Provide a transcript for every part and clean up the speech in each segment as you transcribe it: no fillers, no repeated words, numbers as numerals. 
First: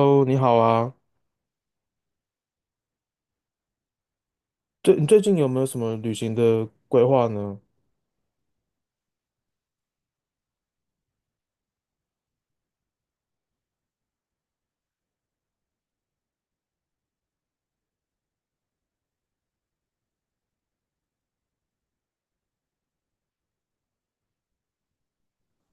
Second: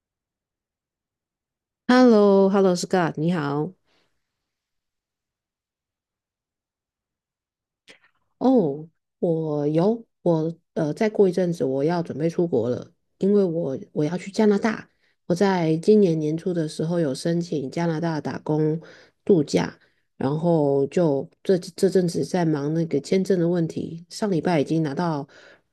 Hello，你好啊。h e l l o h e l l o Scott，你好。你最近有没有什么旅行的规划呢？哦，我有，我再过一阵子我要准备出国了，因为我要去加拿大。我在今年年初的时候有申请加拿大打工度假，然后就这阵子在忙那个签证的问题。上礼拜已经拿到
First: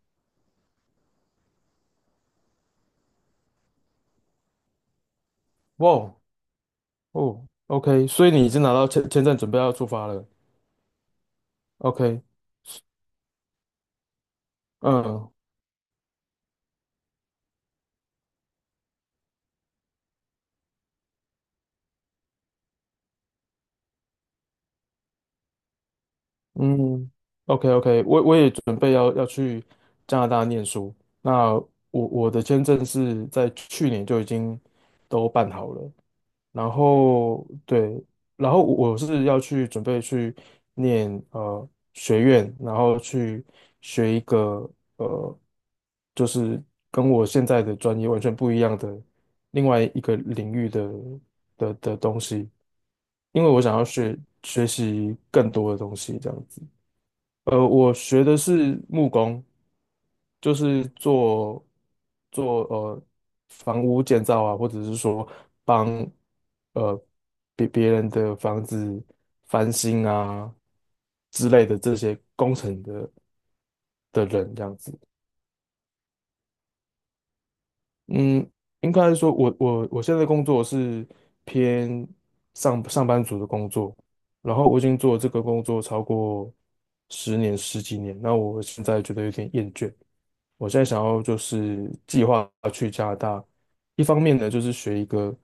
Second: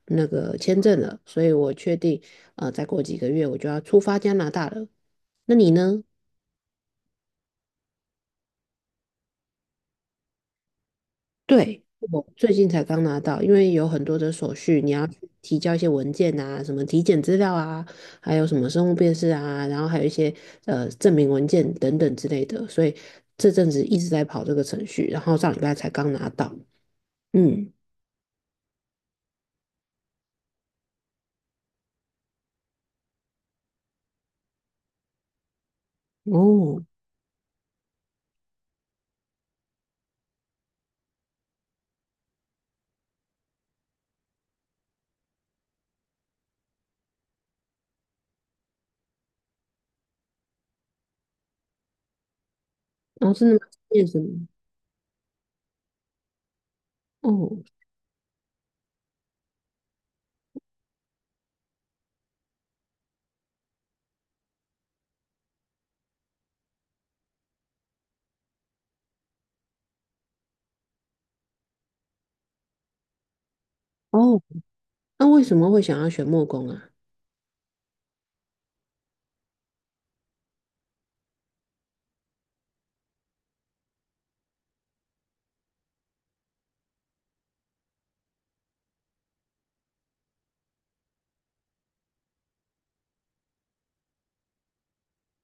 那个签证了，所以我确定再过几个月我就要出发加拿大了。那你哇呢？哦哦，OK，所以你已经拿到签证，准备要出发了。对，OK。我最近才刚拿到，因为有很多的手续，你要去嗯提交一些文件啊，什么体检资料啊，还有什么生物辨识啊，然后还有一些证明文件等等之类的，所以这阵子一直在跑这个程序，然后上礼拜才刚拿到。嗯，OK 嗯，OK，我也准备要去加拿大念书。那我的签证是在去年就已经都办好了，然哦，后对。然后我是要去准备去念学院，然后去学一个呃，就是跟我现在的专业完全不一样的另外一个领域的东西，然后因真为的我吗？想要念什么？学习更多的东西，这样子。呃，哦我学的是木工，就是做房屋建造啊，或者是说帮呃别人的房子翻新啊之类的这些工程的哦，人这样子。那为什么会想要选木工啊？嗯，应该说我现在工作是偏上班族的工作，然后我已经做这个工作超过十几年，那我现在觉得有点厌倦。我现在想要就是计划去加拿大，一方面呢就是学一个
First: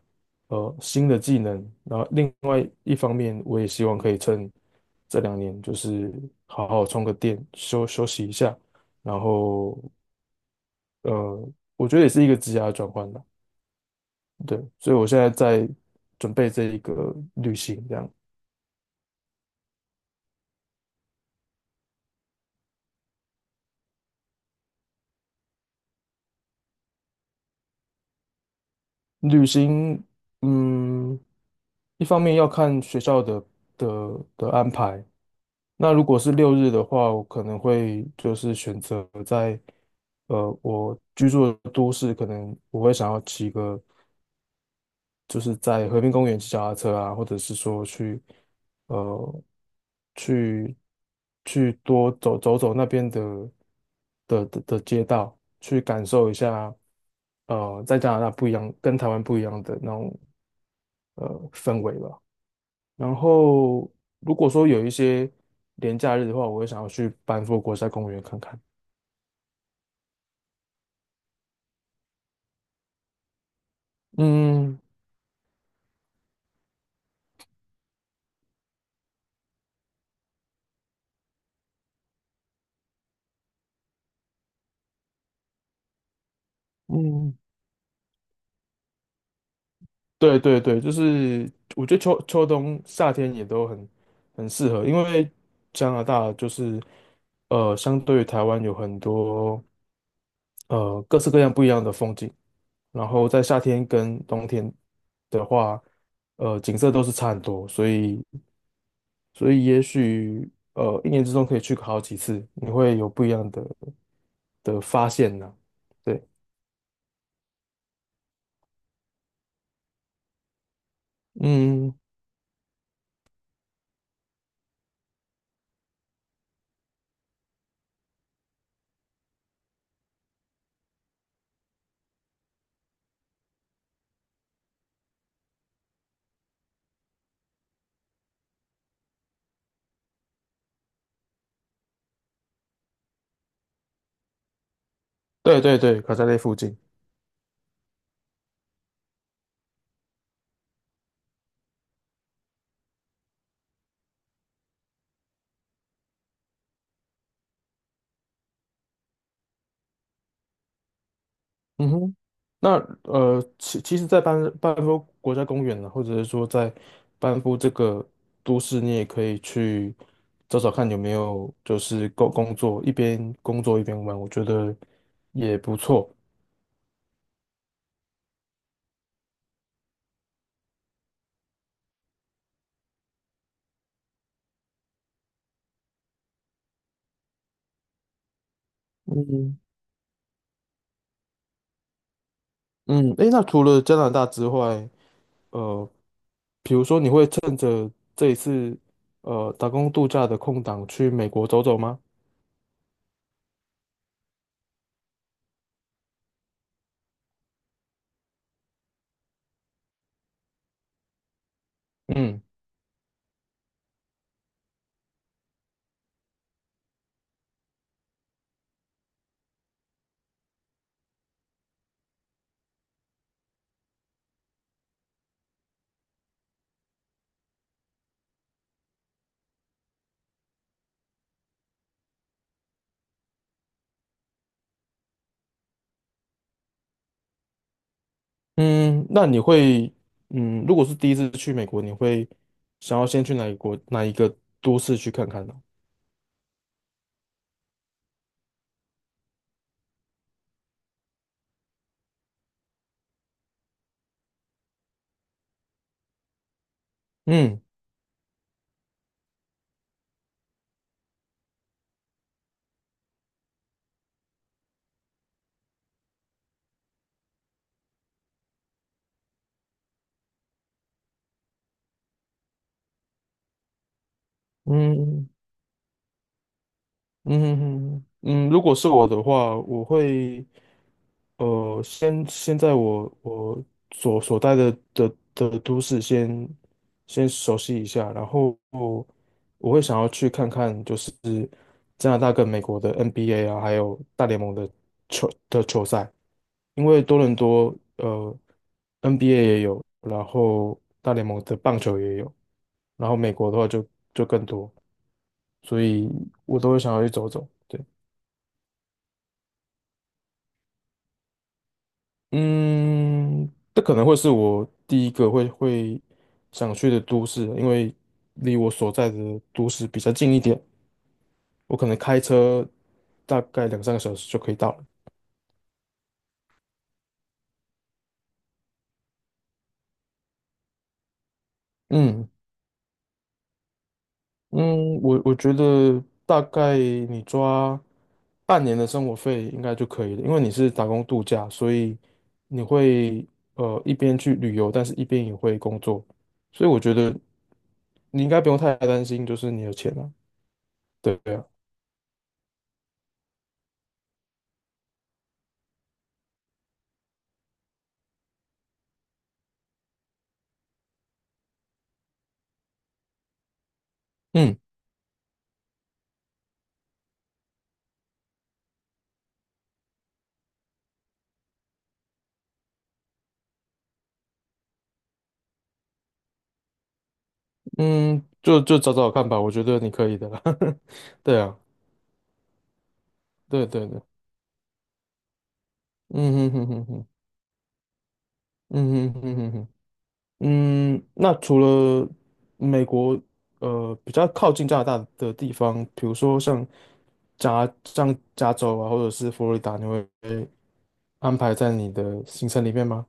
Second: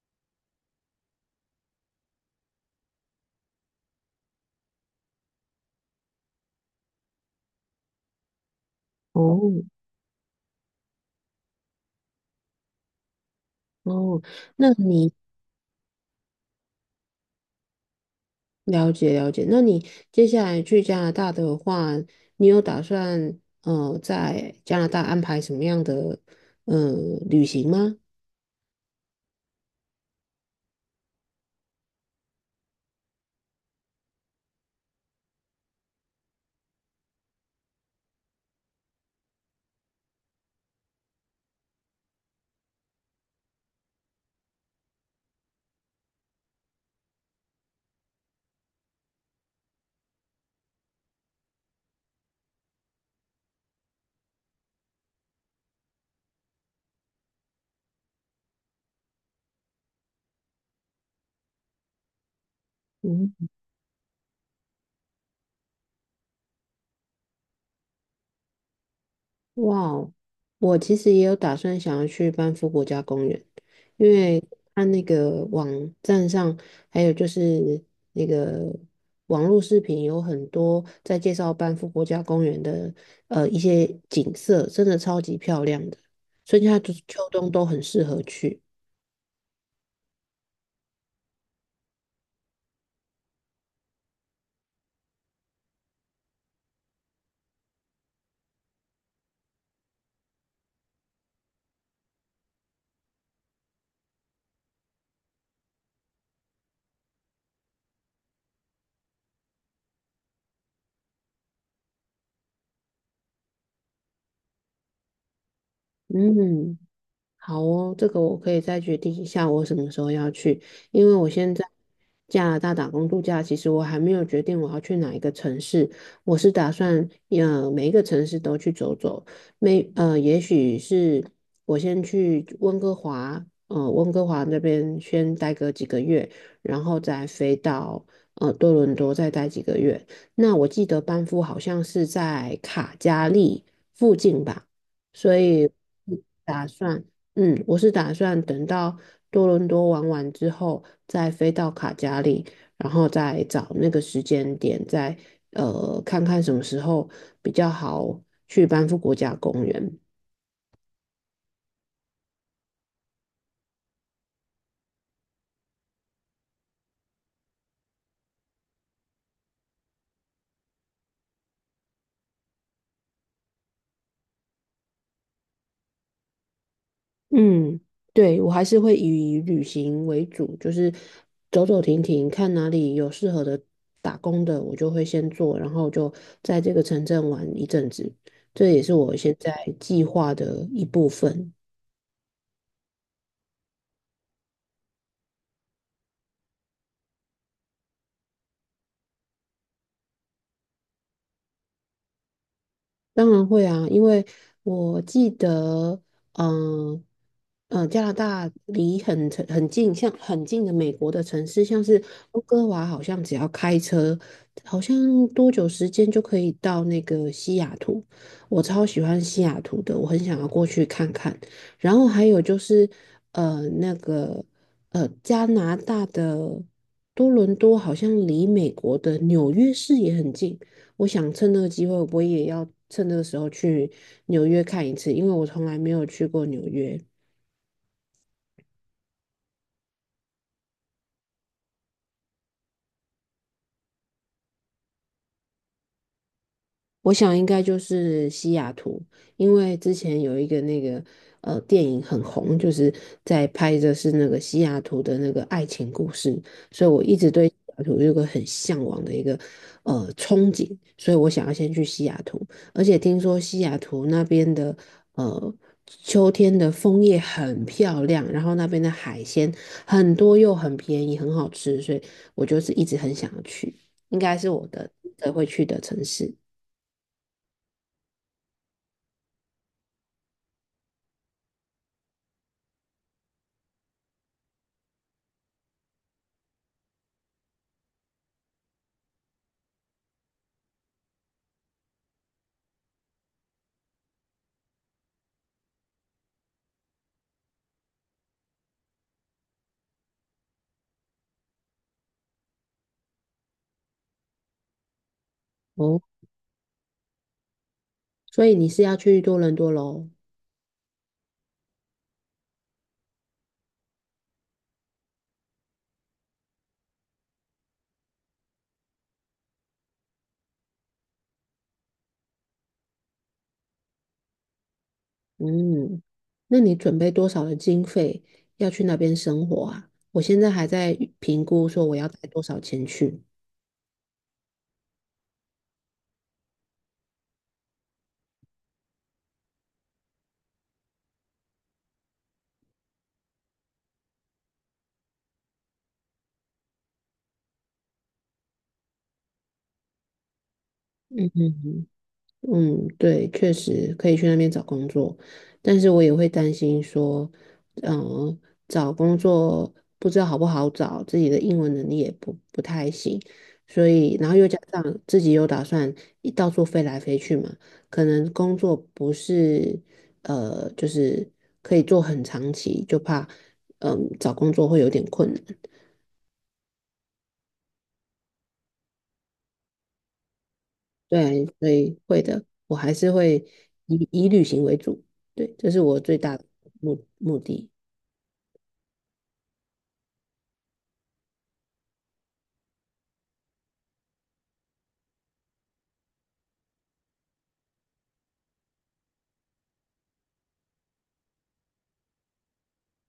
呃新的技能，然后另外一方面我也希望可以趁这两年，就是好好充个电，休息一下，然哦后呃我觉得也是一个职涯转换吧。哦，对，那所以我你现在在准备这一个旅行，这样。了解了解，那你接下来去加拿大的话，你有打算在加拿大安排什么样的呃旅行吗？旅行嗯一方面要看学校的安排。那如果是六日的话，我可能会就是选择在我居住的都市，可能我会想要骑个，就是在和平公园骑脚踏车啊，或者是说呃去去多走那边的街道，去感受一下呃在加拿大不一样，跟台湾不一样的那种呃氛围吧。然嗯，后如果说有一些连假日的话，我会想要去班夫国家公园看看。哇哦，我其实也有打算想要去班夫国家公园，因为嗯。看那个网站上，还有就是那个网络视频有很多在介绍班夫国家公园的一些景色，真的超级漂亮的，春夏秋嗯，冬都很适合去。对对对，就是我觉得秋冬夏天也都很很适合，因为加拿大就是呃，相对于台湾有很多呃各式各样不一样的风景，然后在夏天跟冬天的话，呃，景色都是差很多，所以所以也许呃一年之中可以去好几次，你会有不一样的发现呢、对。嗯。好哦，这个我可以再决定一下我什么时候要去，因为我现在嗯，加拿大打工度假，其实我还没有决定我要去哪一个城市，我是打算每一个城市都去走走，没呃也许是我先去温哥华，呃温哥华那边先待个几个月，然后再飞到多伦多再待几个月。那我记得班夫好像是在卡加利附近吧，所对以对对，卡扎列附打近。算。嗯，我是打算等到多伦多玩完之后，再飞到卡加里，然后再找那个时间点，再看看什么时候比较好去班夫国家公园。嗯哼，那呃，其实，在班夫国家公园呢，或者是说在班夫这个都市，你也可以去找找看有没有就是工作，一边工作一边玩，我觉得也不错。嗯，对，我还是会以旅行为主，就是走走停停，看哪里有适合的打工的，我就会先做，然后就在这个城镇玩一阵子，这也是我现在嗯。计划的一部分。嗯，诶，那除了加拿大之外，这一次呃打工度假的空档去美国走走吗？当然会啊，因为我记得，嗯、加拿大离很城很近，像很近的美国的城市，像是嗯。温哥华，好像只要开车，好像多久时间就可以到那个西雅图。我超喜欢西雅图的，我很想要过去看看。然后还有就是，呃，那个加拿大的多伦多好像离美国的纽约市也很近。我想趁这个机会，我也要趁这个时候去纽约看一次，因为我从来没有去过纽约。嗯，那你会嗯，如果是第一次去美国，你会想要先去哪一国哪一个都市去看看呢？我想应该就是西雅图，因为之前有一个那个电影很红，就是在拍的是那个西雅图的那个爱情故事，所以我一直对西嗯。雅图有个很向往的一个憧憬，所以我想要先去西雅图，而且听说西雅图那边的呃秋天的枫叶很漂亮，然后那边的海鲜很多又很便宜，很好吃，所以我就是一直很想要去，应该是我的嗯会去的城市。嗯，如果是我的话，我会，呃，先现在我所所在的都市先先熟悉一下，然后我会想要去看看，就是加拿大跟美国的 NBA 啊，还有大联盟的球赛，因为多伦多呃 NBA 也有，然后大联盟的棒球也有，然后美国的话就就更多，所哦。以我都会想要去走走。对。所以你是要去多伦多喽？嗯，这可能会是我第一个会想去的都市，因为离我所在的都市比较近一点，我可能开车大概两三个小时就可以到了。嗯，那你准备多少的经费要去那边生活啊？我现在还在评估说我要带嗯。多少钱去。嗯，我觉得大概你抓半年的生活费应该就可以了，因为你是打工度假，所以你会呃一边去旅游，但是一边也会工作，所以我觉得你应该不用太担心，就是你的钱了。对啊。嗯，对，确实可以去那边找工作，但是我也会担心说，嗯，找工作不知道好不好找，自己的英文能力也不太行，所以然后又嗯。加上自己又打算一到处飞来飞去嘛，可能工作不是就是可以做很长期，就怕嗯找工作会有点困难。嗯，就找找看吧，我觉得你可以的啦。对对，啊。所以会的，我还是会对对对。以旅行为主。对，这是我最大的嗯哼哼哼目哼。目的。嗯哼哼哼哼。嗯，那除了美国，呃，比较靠近加拿大的地方，比如说像像加州啊，或者是佛罗里达，你会安排在你的行程里面吗？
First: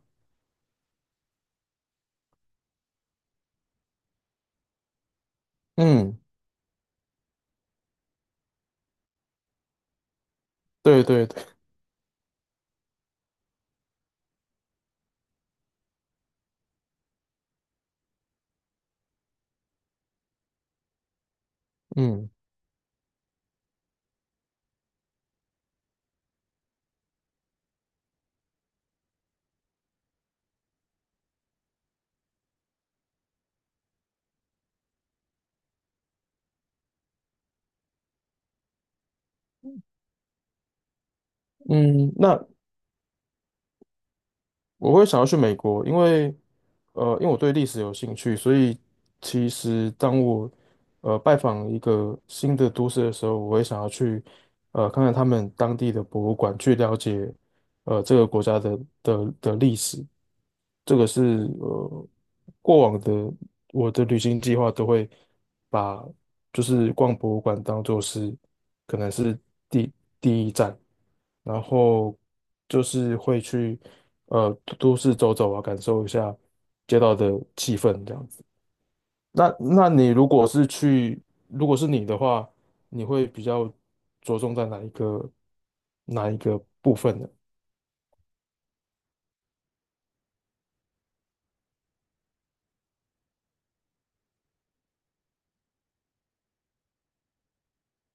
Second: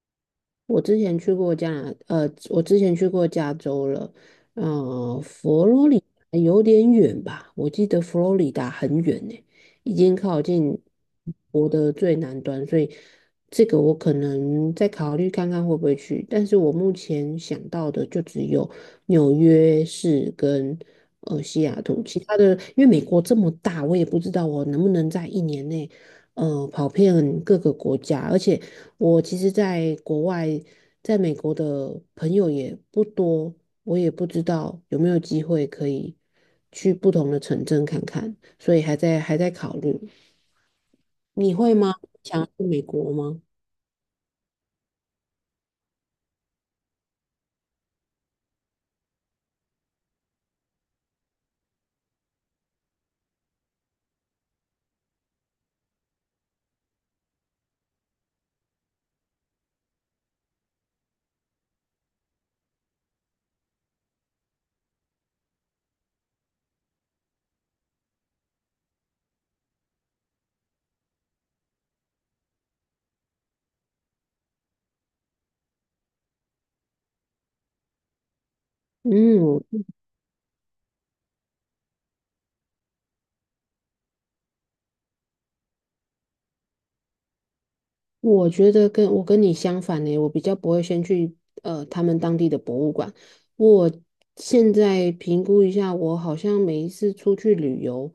我之前去过加拿，呃，我之前去过加州了，呃，佛罗里嗯，达有点远吧？我记得佛罗里达很远呢，已经靠近对对对。我的最南端，所以这个我可能再考虑看看会不会去。但是我目前想到的就只有纽约市跟西雅图，其嗯他的因为美国这么大，我也不知道我能不能在一年内。跑遍各个国家，而且我其实在国外，在美国的朋友也不多，我也不知道有没有机会可以去不同的城镇看看，所以还在考虑。你会吗？嗯，想那要去美国吗？我会想要去美国，因为呃，因为我对历史有兴趣，所以其实当我呃拜访一个新的都市的时候，我会想要去呃看看他们当地的博物馆，去了解呃这个国家的历史，这个是呃过往的我的旅行计划都会把就是逛博物馆当做是可能是第第一站，然后就是会去呃都市走走啊，感受一下街道的气氛这样子。那嗯，那你如果是去，如果是你的话，你会比较着重在哪一个哪一个部分呢？我觉得跟我跟你相反呢，我比较不会先去他们当地的博物馆。我现在评估一下，我好像每一次出去旅游，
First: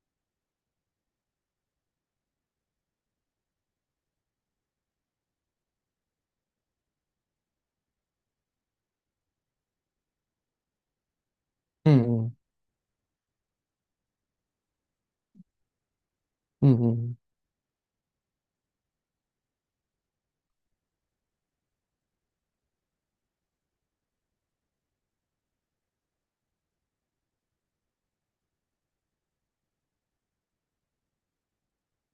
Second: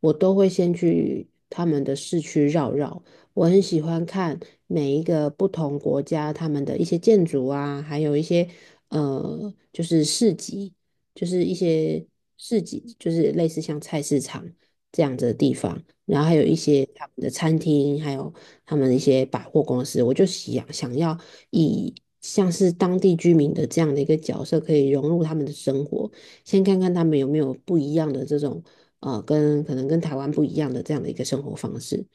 我都会先去他们的市区绕绕。我很喜欢看每一个不同国家他们的一些建筑啊，还有一些就是市集，就是一嗯些嗯市集，就是类似像菜市场这样子的地方。然后还有一嗯些他们嗯的餐厅，还有他们一些百货公司，我就想要以像是当地居民的这样的一个角色，可以融入他们的生活，先看看他们有没有不一样的这种跟可能跟台湾不一样的这样的一个生活方式，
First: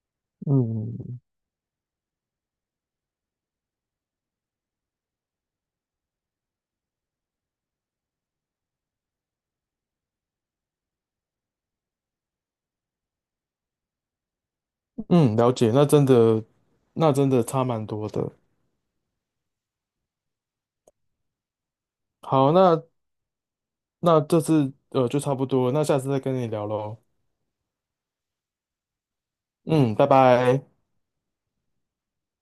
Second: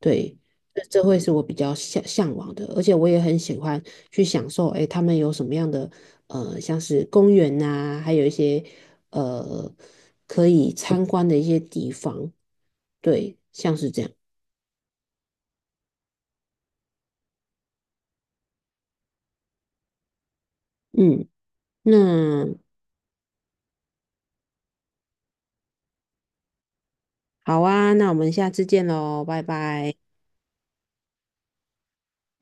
对。这会嗯是我比较向往的，而且我也很喜欢去享受，哎，他们有什么样的像是公园呐、还有一些呃可以参观的一些地方，对，像是这样。嗯，了解，那真的，那真的差蛮多的。嗯，好，那那那这次呃就差不多，那下次再跟你聊喽。好啊，那我们下次见喽，拜拜。嗯，拜拜。